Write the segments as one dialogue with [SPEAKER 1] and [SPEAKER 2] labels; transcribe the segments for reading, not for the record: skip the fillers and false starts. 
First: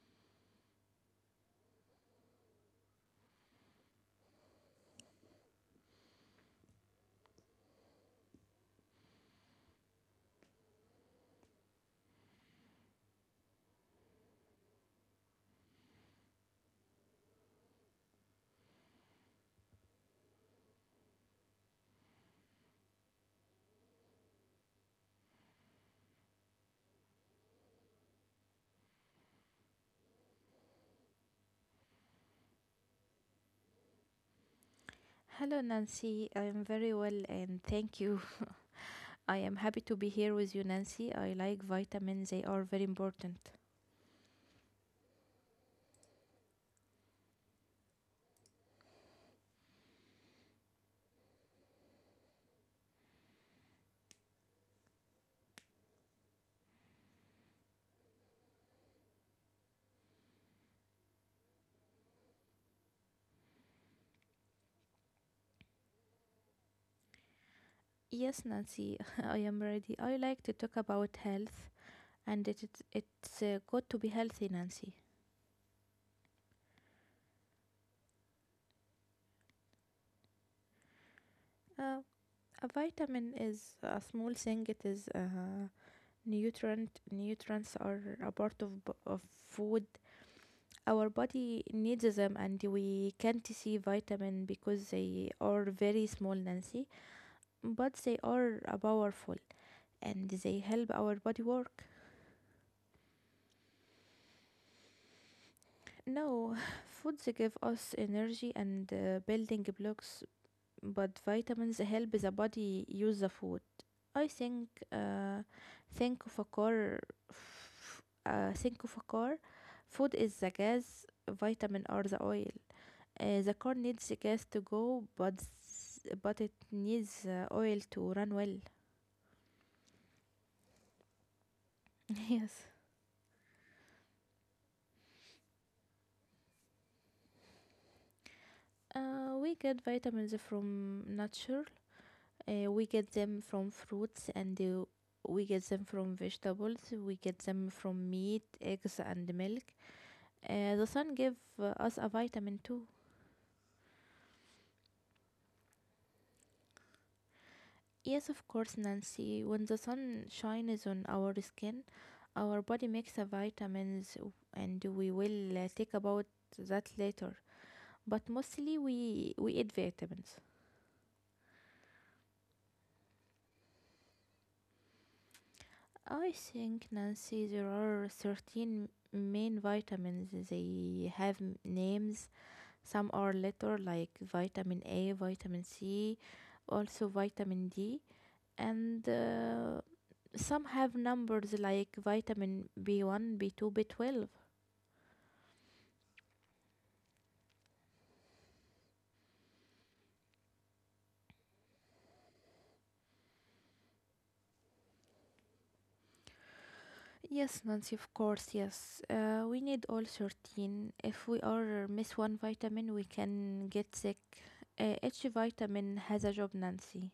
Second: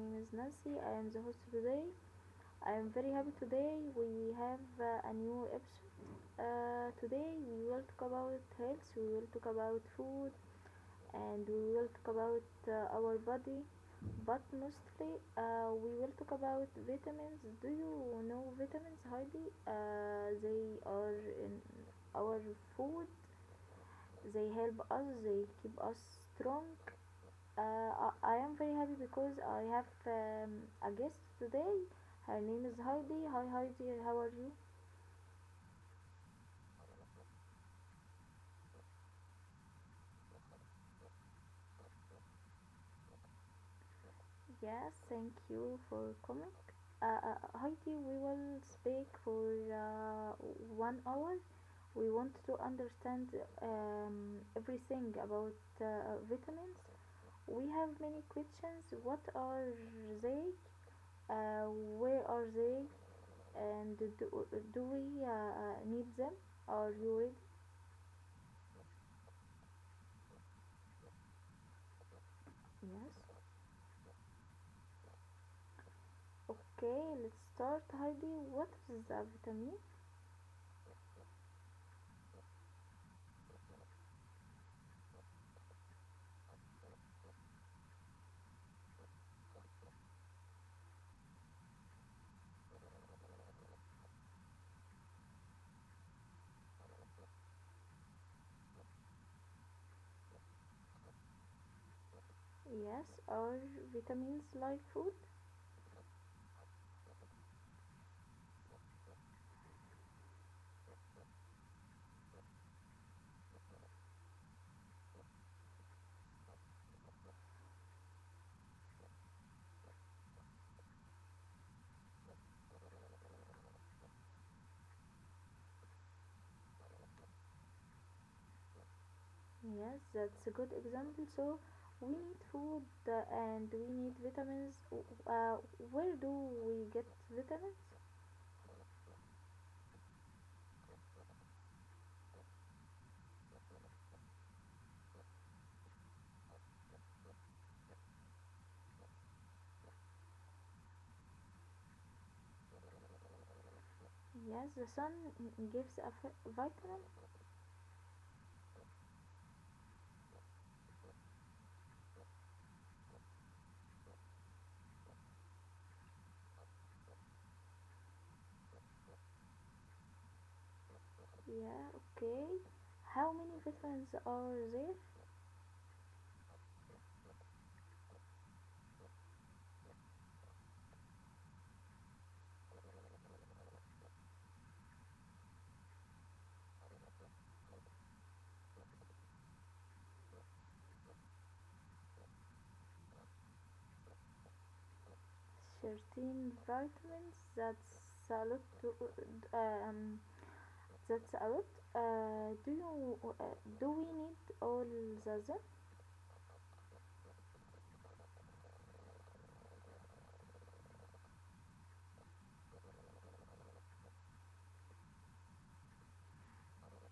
[SPEAKER 1] name is Nancy. I am the host today. I am very happy today. We have a new episode. Today we will talk about health, we will talk about food, and we will talk about our body. But mostly, we will talk about vitamins. Do you know vitamins, Heidi? They are in our food. They help us. They keep us strong. uh, I am very happy because I have a guest today. Her name is Heidi. Hi Heidi, how are you?
[SPEAKER 2] Hello, Nancy. I am very well and thank you. I am happy to be here with you, Nancy. I like vitamins, they are very important.
[SPEAKER 1] Yes, thank you for coming. Heidi, we will speak for 1 hour. We want to understand everything about vitamins. We have many questions. What are they? Uh, where are they? And do, do we need them? Are you ready?
[SPEAKER 2] Yes, Nancy, I am ready. I like to talk about health and it, it, it's
[SPEAKER 1] Yes.
[SPEAKER 2] uh, good to be healthy, Nancy.
[SPEAKER 1] Okay, let's start, Heidi. What is a vitamin?
[SPEAKER 2] Uh, a vitamin is a small thing, it is a nutrient. Nutrients are a part of, of food. Our body needs them and we can't see vitamin because they are very small, Nancy, but they are powerful and they help our body work.
[SPEAKER 1] Yes, are vitamins like food?
[SPEAKER 2] No, foods give us energy and building blocks, but vitamins help the body use the food. I think of a car, Think of a car. Food is the gas, vitamin are the oil. The car needs the gas to go, but it needs oil to run well.
[SPEAKER 1] Yes, that's a good example. So, we need
[SPEAKER 2] Yes.
[SPEAKER 1] food and we need vitamins. Where do we get vitamins?
[SPEAKER 2] We get vitamins from nature. We get them from fruits, and we get them from vegetables. We get them from meat, eggs, and milk. The sun gives us a vitamin too.
[SPEAKER 1] Yes, the sun gives a vitamin.
[SPEAKER 2] Yes, of course, Nancy. When the sun shines on our skin, our body makes a vitamins, and we will talk about that later. But mostly, we eat vitamins.
[SPEAKER 1] Yeah, okay. How many vitamins are there?
[SPEAKER 2] I think, Nancy, there are 13 main vitamins. They have names. Some are later, like vitamin A, vitamin C, also vitamin D, and some have numbers like vitamin B1, B2, B12.
[SPEAKER 1] 13 vitamins. That's a lot. Uh, um, That's a lot. Do you do we need all the them?
[SPEAKER 2] Yes, Nancy, of course, yes. We need all 13. If we are miss one vitamin, we can get sick. Each vitamin has a job, Nancy.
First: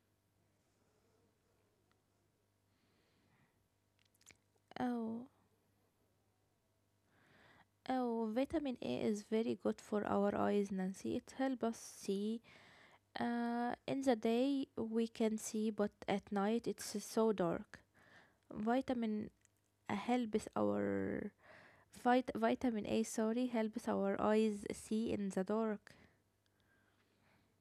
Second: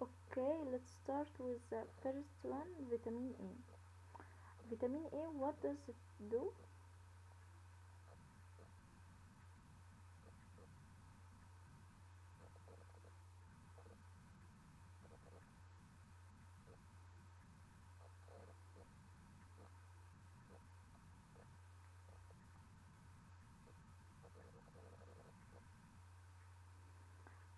[SPEAKER 1] Okay, let's start with the first one, vitamin A. Vitamin
[SPEAKER 2] Oh,
[SPEAKER 1] A, what does it do?
[SPEAKER 2] oh, vitamin A is very good for our eyes, Nancy. It helps us see. In the day we can see, but at night it's so dark. Vitamin helps our Vitamin A, sorry, helps our eyes see in the dark.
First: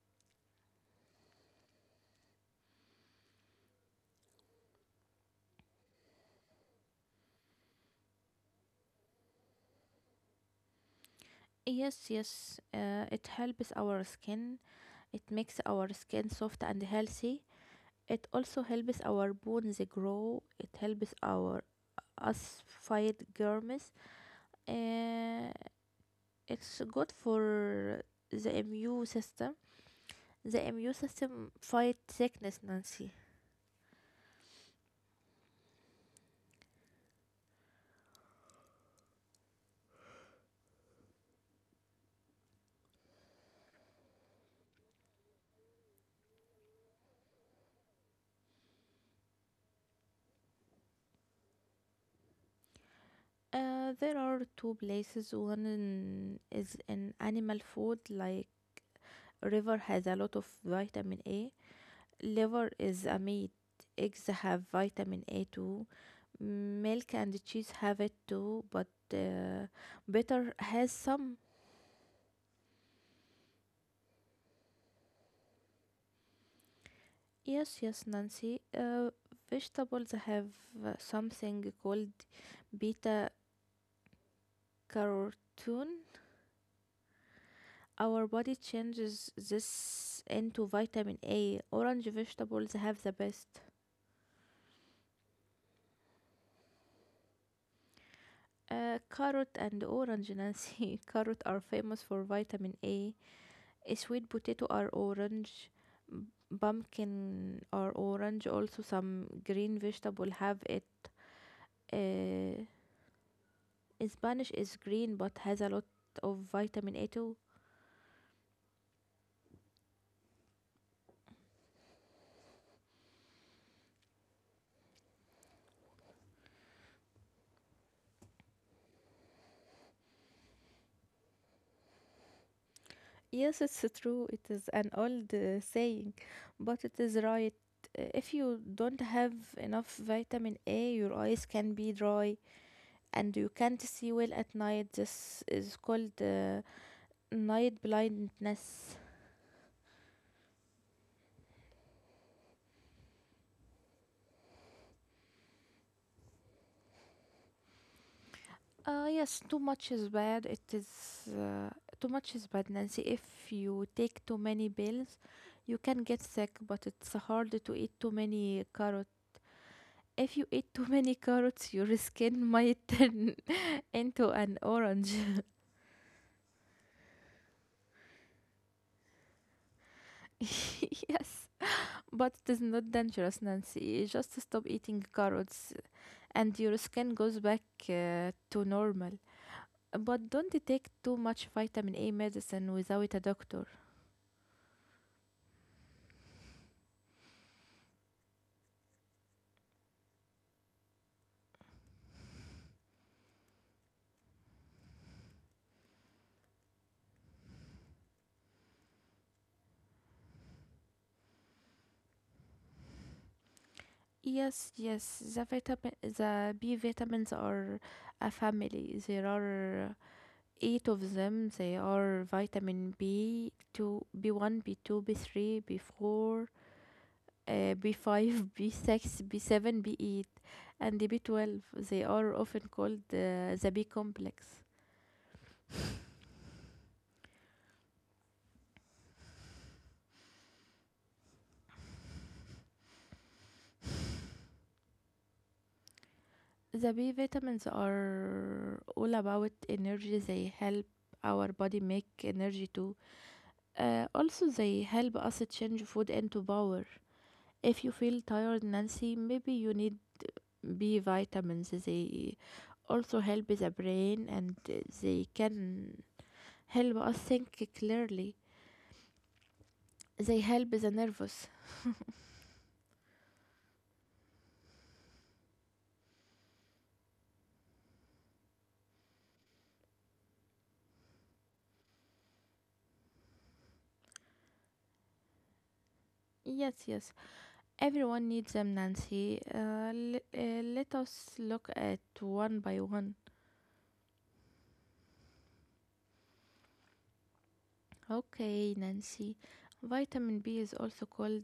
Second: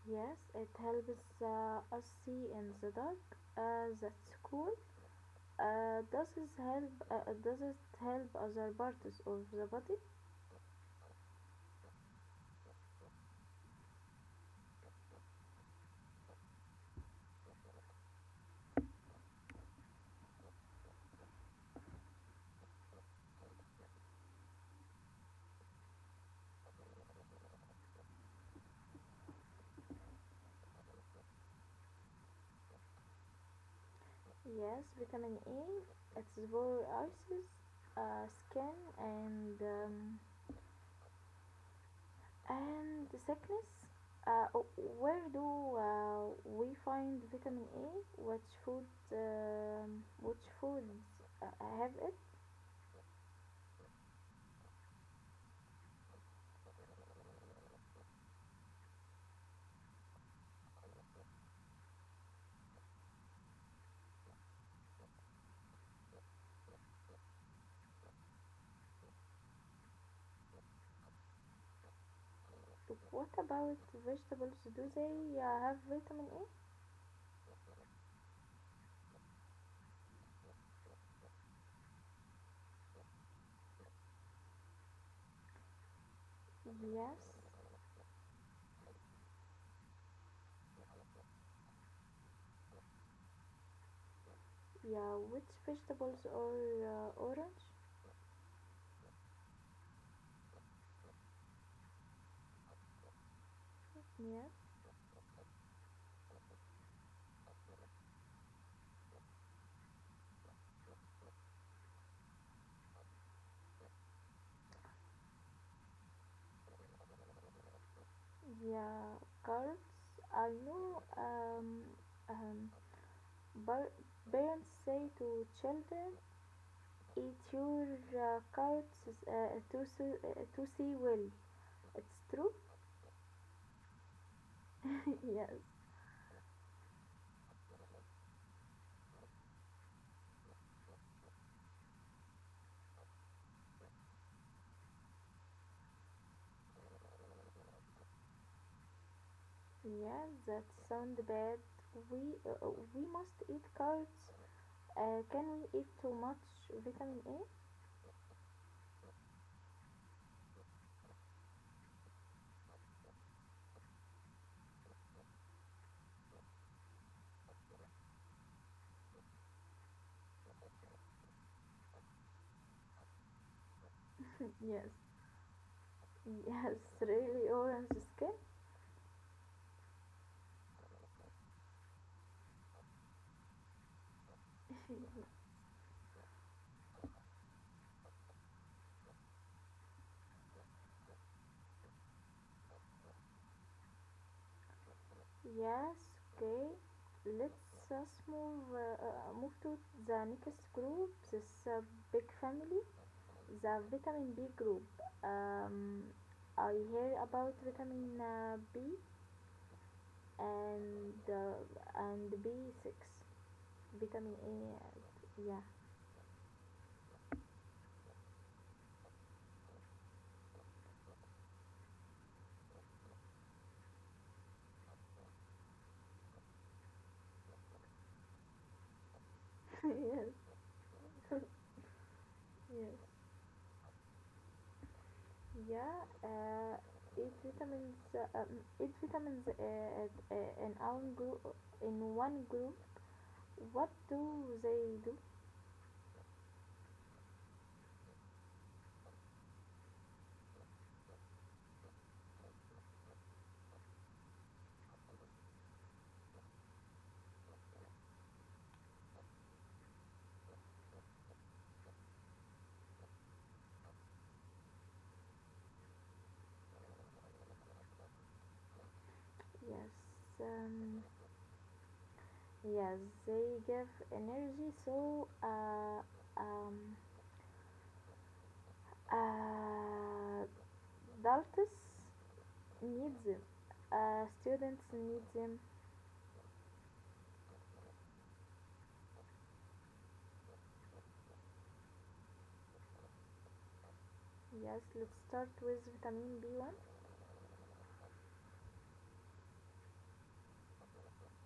[SPEAKER 1] Yes, it helps us see in the dark. That's cool. Does it help other parts of the body?
[SPEAKER 2] Yes, yes, it helps our skin. It makes our skin soft and healthy. It also helps our bones grow. It helps our us fight germs. Uh, it's good for the immune system. The immune system fight sickness, Nancy.
[SPEAKER 1] Yes, vitamin A. It's for eyes, skin, and and the sickness? Uh, where do we find vitamin A? Which food? Which foods have it?
[SPEAKER 2] There are two places. One is in animal food, like river has a lot of vitamin A. Liver is a meat. Eggs have vitamin A too. Milk and cheese have it too, but uh, butter has some.
[SPEAKER 1] What about vegetables? Do they have vitamin A?
[SPEAKER 2] Yes, yes, Nancy. Vegetables have something called beta carotene.
[SPEAKER 1] Yes.
[SPEAKER 2] Our body changes this into vitamin A. Orange vegetables have the best.
[SPEAKER 1] Yeah. Which vegetables are orange?
[SPEAKER 2] Carrot and orange, Nancy. Carrot are famous for vitamin A. Sweet
[SPEAKER 1] Yes.
[SPEAKER 2] potato are orange. B- Pumpkin are orange. Also, some green vegetable have it. Uh, Spanish is green but has a lot of vitamin A too.
[SPEAKER 1] Yeah. Carrots. I know. Um par- parents say to children, eat your carrots to see well. It's true?
[SPEAKER 2] Yes, it's true. It is an old
[SPEAKER 1] Yes.
[SPEAKER 2] saying, but it is right. If you don't have enough vitamin A, your eyes can be dry and you can't see well at night. This is called night blindness.
[SPEAKER 1] Yeah, that sounds bad. We uh, we must eat carrots. Can we eat too much vitamin A?
[SPEAKER 2] Yes, too much is bad. It is uh, Too much is bad, Nancy. If you take too many pills, you can get sick, but it's hard to eat too many carrots. If you eat too many carrots, your skin might turn into an
[SPEAKER 1] Yes.
[SPEAKER 2] orange.
[SPEAKER 1] Yes, really orange skin.
[SPEAKER 2] Yes. But it is not dangerous, Nancy. Just stop eating carrots and your skin goes back to normal. But don't take too much vitamin A medicine without a doctor.
[SPEAKER 1] Yes, okay. Let's us move move to the next group. This big family. The vitamin B group. Um, I hear about vitamin B and B six, vitamin
[SPEAKER 2] Yes,
[SPEAKER 1] A.
[SPEAKER 2] yes.
[SPEAKER 1] Yeah,
[SPEAKER 2] The B vitamins are a family. There are eight of them. They are vitamin B two, B one, B two, B three, B four, B5, B6, B7,
[SPEAKER 1] yes,
[SPEAKER 2] B8, and B12. They are often called
[SPEAKER 1] yes,
[SPEAKER 2] the B complex.
[SPEAKER 1] yeah. It vitamins in our group. In one group, what do they do?
[SPEAKER 2] The B vitamins are all about energy. They help our body make energy too. Also, they help us change food into power. If you feel tired, Nancy, maybe you need B vitamins. They also help the brain, and they can help us think clearly.
[SPEAKER 1] Yes.
[SPEAKER 2] They help the
[SPEAKER 1] Um,
[SPEAKER 2] nervous.
[SPEAKER 1] yes, they give energy. So, um, uh, adults need them, students need them.
[SPEAKER 2] Yes, yes. Everyone needs them, Nancy. Let us look at one by one.
[SPEAKER 1] Yes, let's start with vitamin B1.
[SPEAKER 2] Okay, Nancy. Vitamin B is also called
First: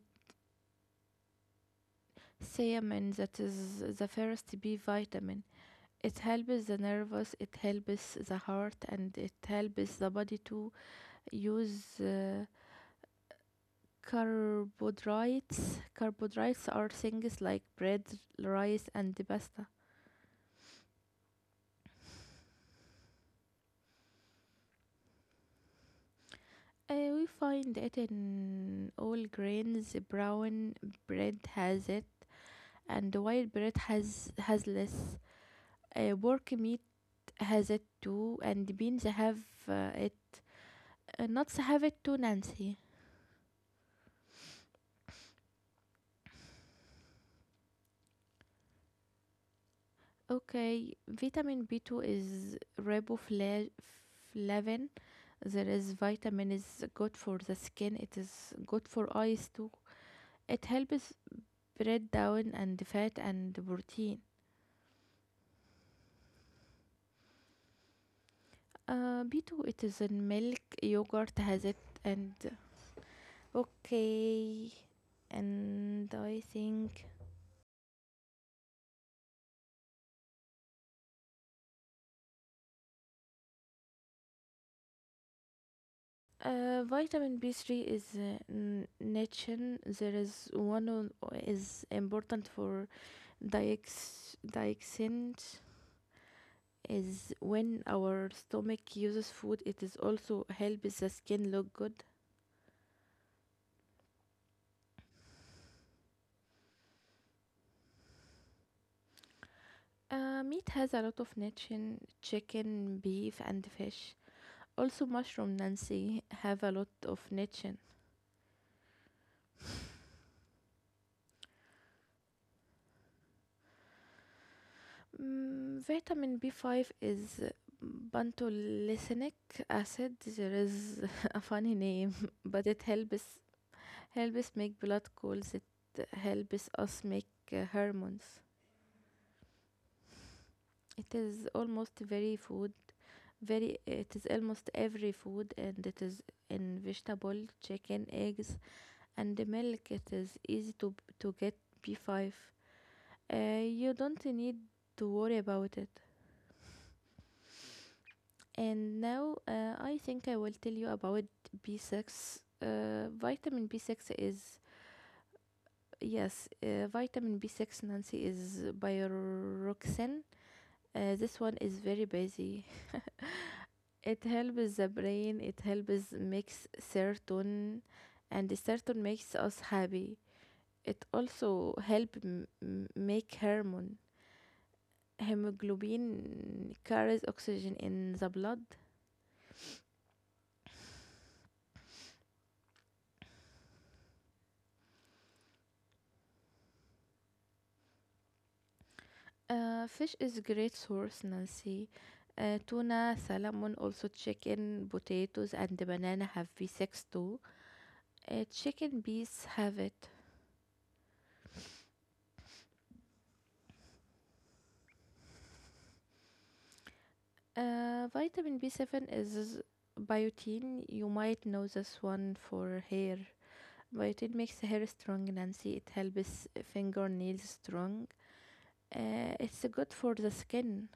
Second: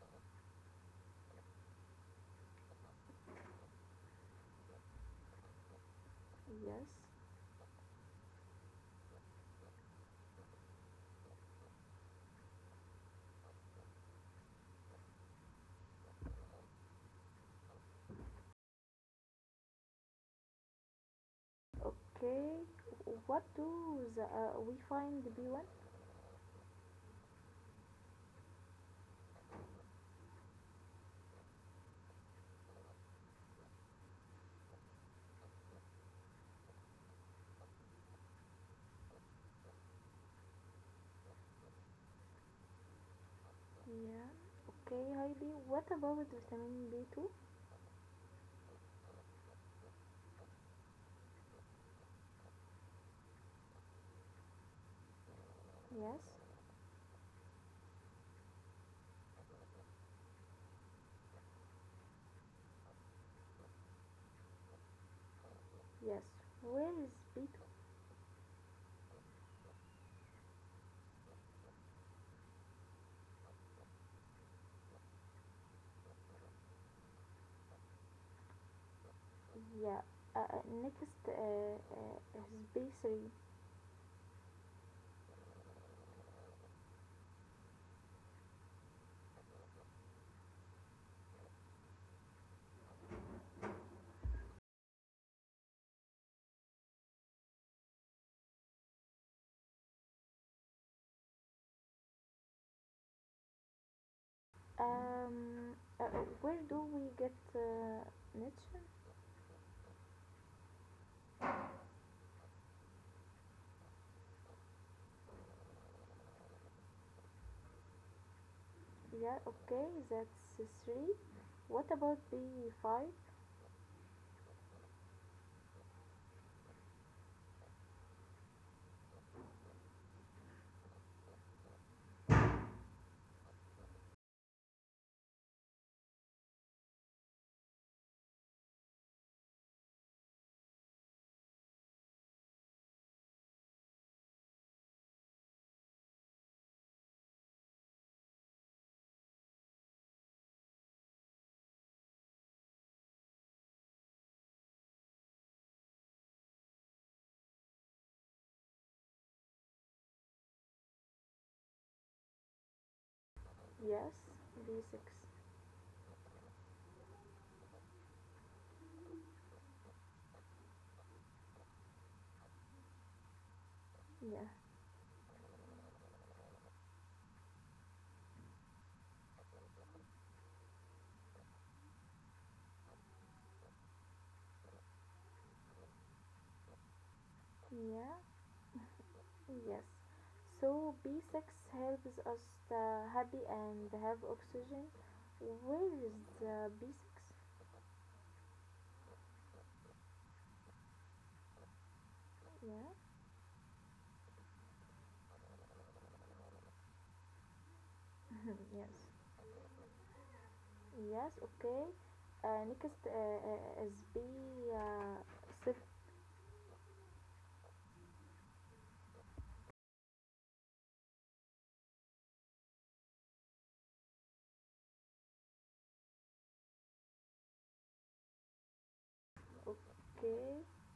[SPEAKER 2] thiamine, that is the first B vitamin. It helps the
[SPEAKER 1] Yes,
[SPEAKER 2] nervous, it helps the heart, and it helps the body to use carbohydrates. Carbohydrates are things like bread, rice, and pasta.
[SPEAKER 1] okay, what do we find B1?
[SPEAKER 2] We find it in all grains. Brown bread has it, and white bread has less. Pork meat has it too, and beans have it. Nuts have it too, Nancy.
[SPEAKER 1] Yeah, okay, Heidi, what about vitamin B2?
[SPEAKER 2] Okay, vitamin B2 is riboflavin. There is
[SPEAKER 1] Yes,
[SPEAKER 2] vitamin is good for the skin. It is good for eyes too. It helps break down and fat and protein.
[SPEAKER 1] yes, where is B2?
[SPEAKER 2] B2, it is in milk, yogurt has it, and okay. And I think
[SPEAKER 1] Yeah, next is B3.
[SPEAKER 2] vitamin B3 is nichen. There is one on, is important for diex diexint is when our stomach uses food. It is also helps the skin look good.
[SPEAKER 1] Um, uh, where do we get niche?
[SPEAKER 2] Meat has a lot of nichen, chicken, beef, and fish. Also, mushroom Nancy have a lot of niche.
[SPEAKER 1] Yeah, okay, that's three. What about B5?
[SPEAKER 2] Vitamin B5 is pantolacinic acid. There is a funny name, but it helps helps make blood clots. It helps us make hormones. It is almost very food. It is almost every food, and it is in vegetable, chicken, eggs, and the milk. It is easy to get B5. You don't need to worry about it. And now I think I will tell you about B6. Vitamin B6
[SPEAKER 1] Yes,
[SPEAKER 2] is,
[SPEAKER 1] B6.
[SPEAKER 2] yes, vitamin B6, Nancy, is bioroxin. This one is very busy. It
[SPEAKER 1] Yeah,
[SPEAKER 2] helps the brain, it helps makes serotonin, and the serotonin makes us happy. It also help make hormone. Hemoglobin carries oxygen in
[SPEAKER 1] yeah,
[SPEAKER 2] the blood.
[SPEAKER 1] yes. So B6 helps us stay happy and have oxygen. Where is the B6?
[SPEAKER 2] Fish is a great source, Nancy. Uh,
[SPEAKER 1] Yeah,
[SPEAKER 2] tuna, salmon, also chicken, potatoes, and the banana have B6 too. Chicken
[SPEAKER 1] yes,
[SPEAKER 2] beets have it.
[SPEAKER 1] yes, okay. Next is B7K.
[SPEAKER 2] Vitamin B7 is biotin. You might know this one for hair. Biotin makes hair strong, Nancy. It helps fingernails strong. It's good for the skin.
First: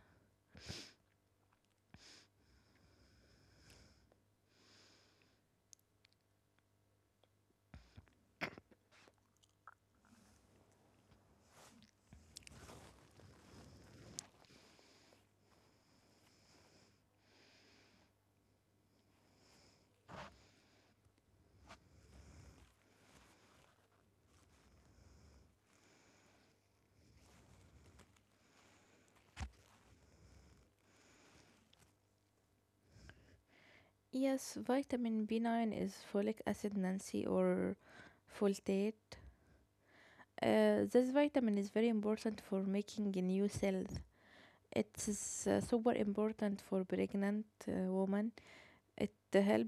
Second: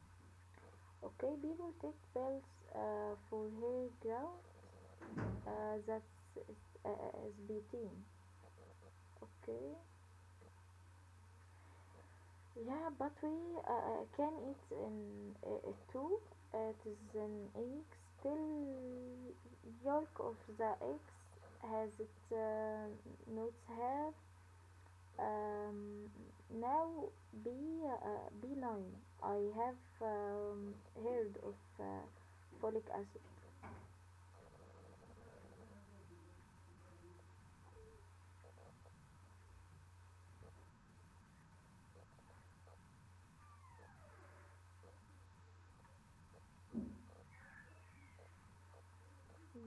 [SPEAKER 1] Okay, B will take pills for her grow. That's Is B 10? Okay. Yeah, but we can eat an two. It is an egg. Still, yolk of the eggs has it, not have um, now B B nine. I have heard of folic acid.
[SPEAKER 2] Yes, vitamin B9 is folic acid, Nancy, or folate. This vitamin is very important for making new cells. It's super important for pregnant women. It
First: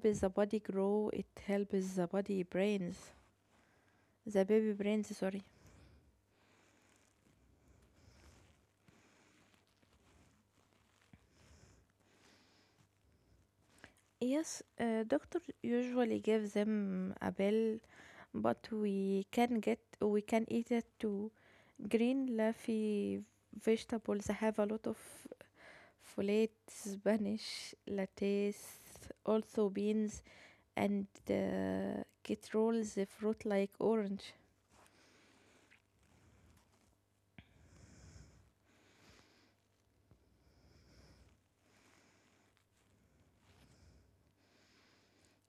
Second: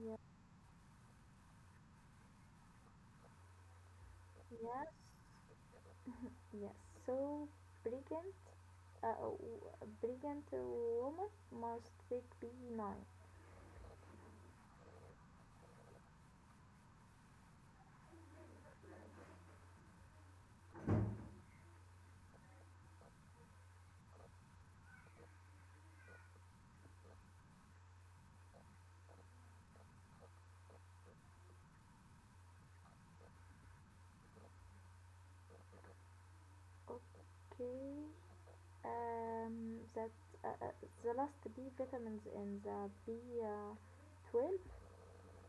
[SPEAKER 1] Yeah.
[SPEAKER 2] the body grow. It helps the baby
[SPEAKER 1] Yes.
[SPEAKER 2] brains. Sorry.
[SPEAKER 1] Yes. So pregnant, uh, w- pregnant woman must take B9.
[SPEAKER 2] Yes, doctor usually gives them a pill, but we can eat it too. Green leafy vegetables have a lot of folate, Spanish lettuce, also beans, and get rolls the fruit like orange.
[SPEAKER 1] Okay. That uh, uh, the last B vitamins in the B 12.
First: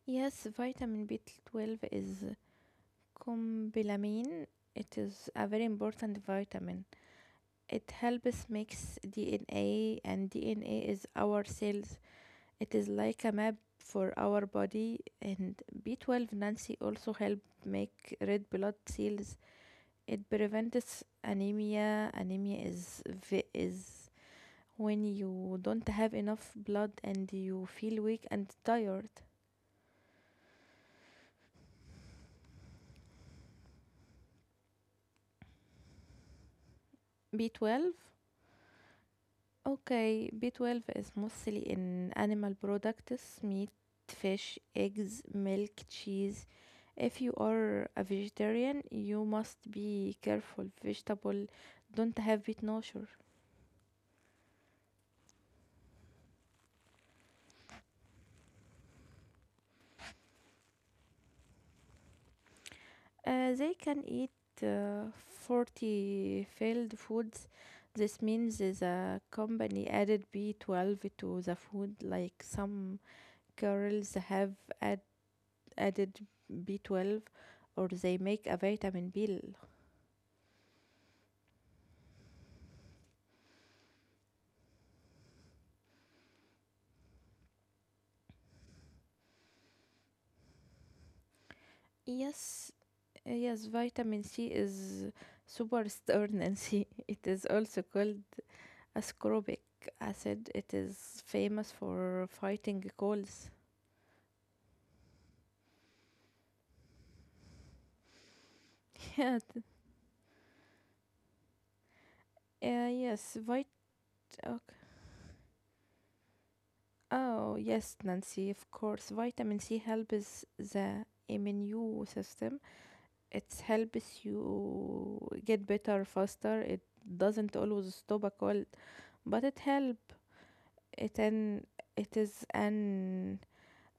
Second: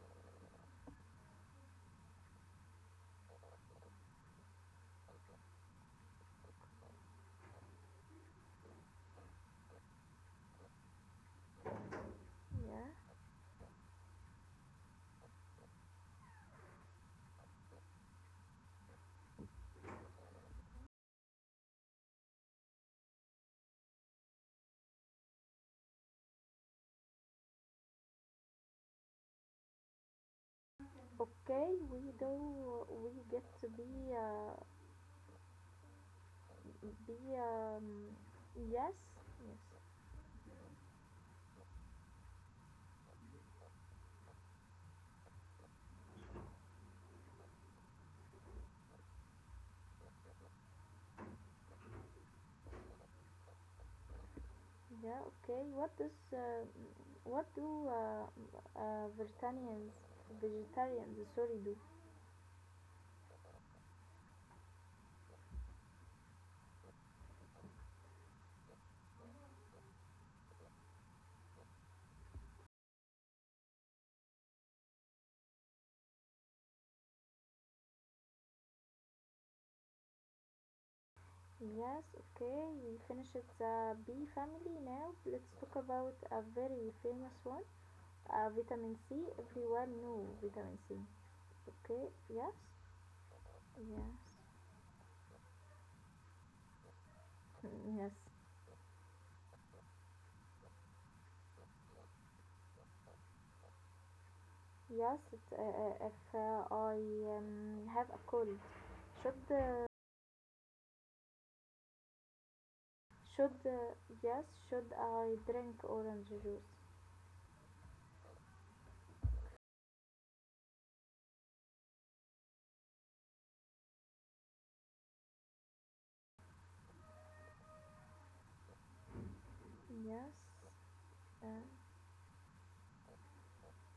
[SPEAKER 2] Yes, vitamin B12 is cobalamin. It is a very important vitamin. It helps makes DNA, and DNA is our cells. It is
[SPEAKER 1] Yeah.
[SPEAKER 2] like a map for our body, and B12 Nancy also help make red blood cells. It prevents anemia. Anemia is when you don't have enough blood and you feel weak and tired.
[SPEAKER 1] Okay, we do. We get to be
[SPEAKER 2] B12.
[SPEAKER 1] yes, yes.
[SPEAKER 2] Okay, B12 is mostly in animal products, meat, fish, eggs, milk, cheese. If you are a vegetarian, you must be careful. Vegetable don't have B12.
[SPEAKER 1] Yeah. Okay. What does what do vegetarians vegetarians, sorry, do?
[SPEAKER 2] They can eat uh, 40 failed foods. This means the company added B12 to the food, like some girls have add, added B12, or they make a vitamin pill.
[SPEAKER 1] Yes. Okay. We finished the B family now. Let's talk about a very famous one. Vitamin C, everyone know vitamin C. Okay, yes,
[SPEAKER 2] Yes, yes.
[SPEAKER 1] yes,
[SPEAKER 2] Vitamin C is super stern and C. It is also
[SPEAKER 1] yes.
[SPEAKER 2] called ascorbic acid. It is famous for fighting colds.
[SPEAKER 1] Yes, it, if I have a cold,
[SPEAKER 2] Yeah,
[SPEAKER 1] should uh,
[SPEAKER 2] th- uh, yes,
[SPEAKER 1] should
[SPEAKER 2] vit.
[SPEAKER 1] yes,
[SPEAKER 2] Okay.
[SPEAKER 1] should I drink orange juice?
[SPEAKER 2] Oh, yes, Nancy, of course. Vitamin C helps the immune system, it helps you get better faster. It doesn't always stop a cold, but it help
[SPEAKER 1] Yes.
[SPEAKER 2] it
[SPEAKER 1] Uh,
[SPEAKER 2] an it is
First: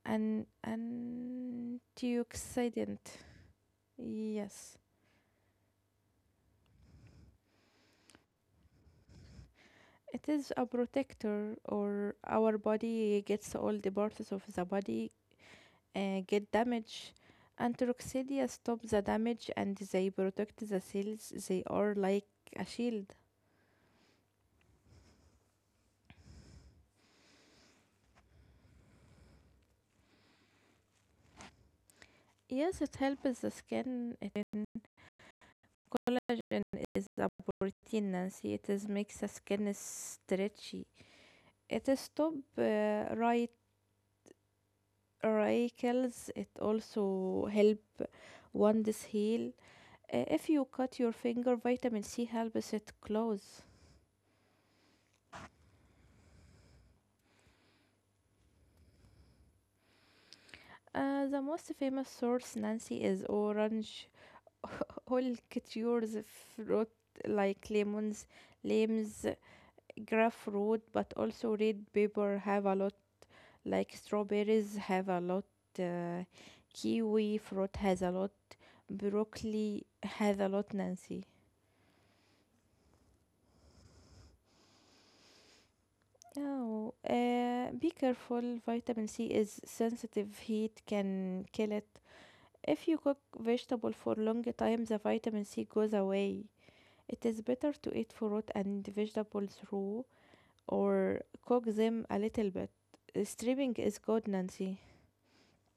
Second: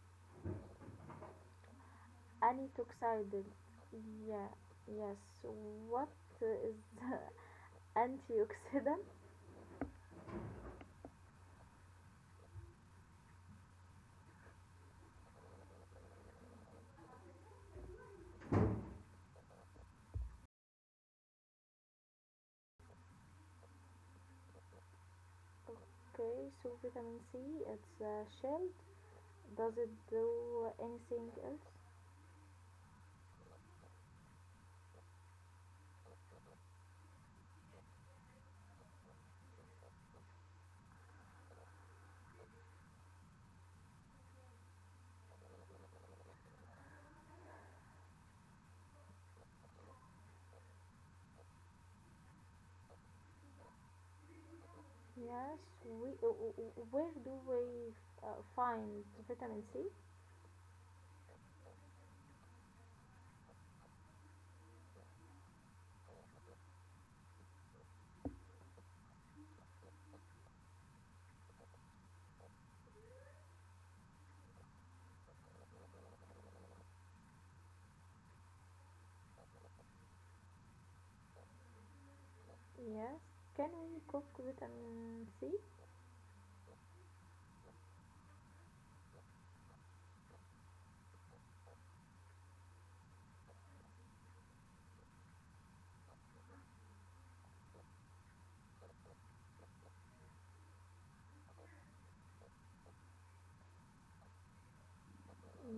[SPEAKER 2] an antioxidant.
[SPEAKER 1] antioxidant. Yeah.
[SPEAKER 2] Yes,
[SPEAKER 1] Yes. What is antioxidant?
[SPEAKER 2] it is a protector or our body gets all the parts of the body get damaged. Antioxidants stop the damage, and they protect the cells, they are like a shield.
[SPEAKER 1] Okay, so vitamin C. It's a shield. Does it do anything else?
[SPEAKER 2] Yes, it helps the skin. It Collagen is a protein, Nancy. It is makes the skin stretchy. It stop wrinkles. It also help wounds heal. If you cut your finger, vitamin C helps it close.
[SPEAKER 1] Yes, we, where do we find vitamin C?
[SPEAKER 2] The most famous source, Nancy, is orange. All cultures, fruit like lemons, limes, grapefruit, but also red pepper have a lot, like strawberries have a lot, uh, kiwi fruit has a lot, broccoli has a lot, Nancy.
[SPEAKER 1] Yes. Can we cook vitamin C?
[SPEAKER 2] Oh, be careful. Vitamin C is sensitive. Heat can kill it. If you cook vegetable for long time, the vitamin C goes away. It is better to eat fruit and vegetables raw or cook them a little bit. Steaming is good, Nancy.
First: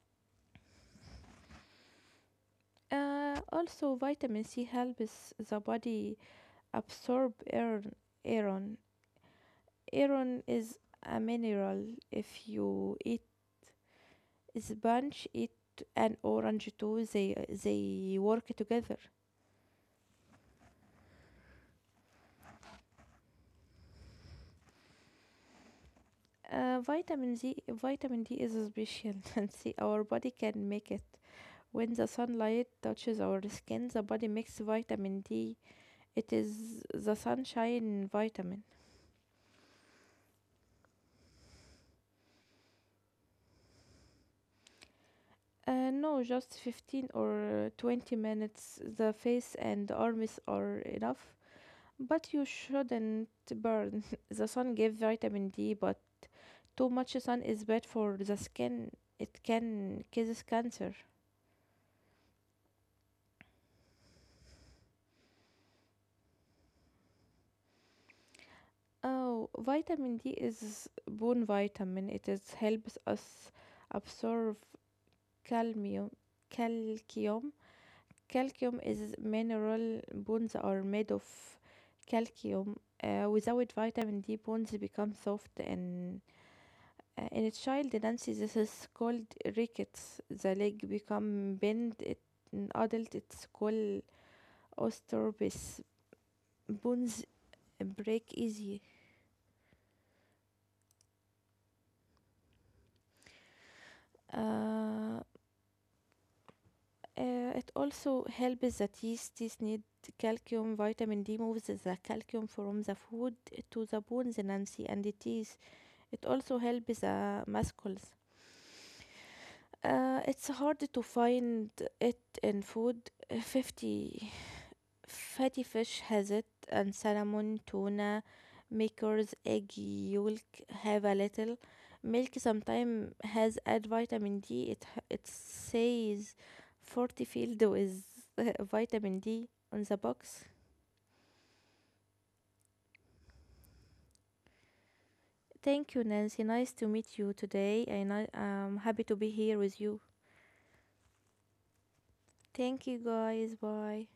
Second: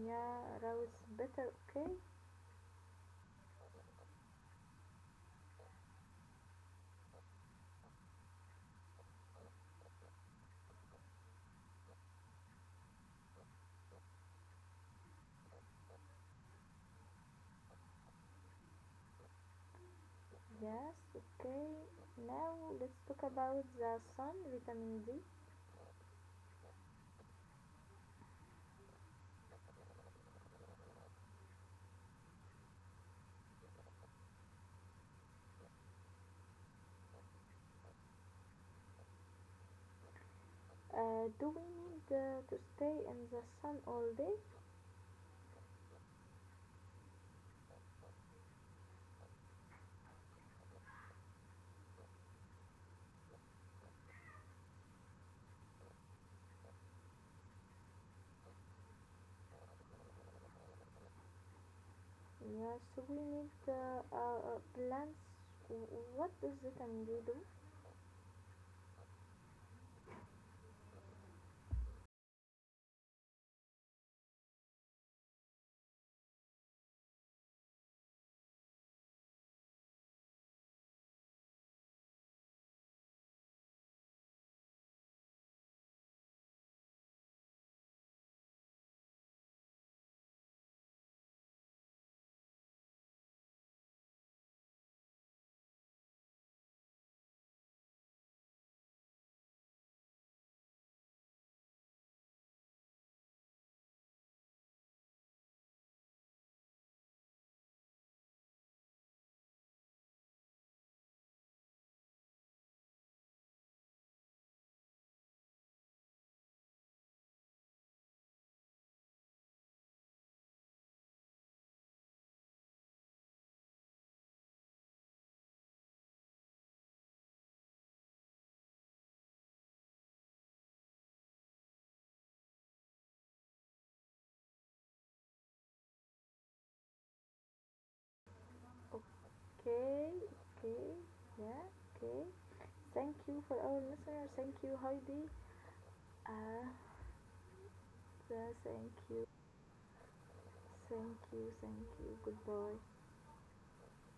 [SPEAKER 1] Yeah, rose better, okay?
[SPEAKER 2] Also, vitamin C helps the body absorb iron iron is a mineral. If you eat sponge eat an orange too, they work together.
[SPEAKER 1] Yes, okay. Now let's talk about the sun, vitamin D.
[SPEAKER 2] Vitamin D is a special, And See, our body can make it. When the sunlight touches our skin, the body makes vitamin D. It is the sunshine vitamin.
[SPEAKER 1] Do we need to stay in the sun all day?
[SPEAKER 2] No, just 15 or 20 minutes, the face and arms are enough. But you shouldn't burn. The sun gives vitamin D, but too much sun is bad for the skin. It can causes cancer.
[SPEAKER 1] Yes, we need plants. What does vitamin D do?
[SPEAKER 2] Oh, vitamin D is bone vitamin. It is helps us absorb calcium. Calcium. Calcium is mineral. Bones are made of calcium. Without vitamin D, bones become soft and. In a child Nancy, this is called rickets. The leg become bent. It, in adult, it's called osteoarthritis. Bones break easy. Uh, it also helps the teeth. Teeth need calcium. Vitamin D moves the calcium from the food to the bones, Nancy, and the teeth. It also helps the muscles. It's hard to find it in food. 50 fatty fish has it, and salmon, tuna, makers, egg yolk have a little. Milk sometimes has add vitamin D. It says 40 filled with vitamin D on the
[SPEAKER 1] Okay,
[SPEAKER 2] box.
[SPEAKER 1] okay, yeah, okay. Thank you for our listeners. Thank you, Heidi.
[SPEAKER 2] Thank you, Nancy.
[SPEAKER 1] Ah,
[SPEAKER 2] Nice to meet you today, and I
[SPEAKER 1] the
[SPEAKER 2] am
[SPEAKER 1] thank
[SPEAKER 2] happy to
[SPEAKER 1] you,
[SPEAKER 2] be here with you.
[SPEAKER 1] thank you, thank you. Goodbye.
[SPEAKER 2] Thank you, guys. Bye.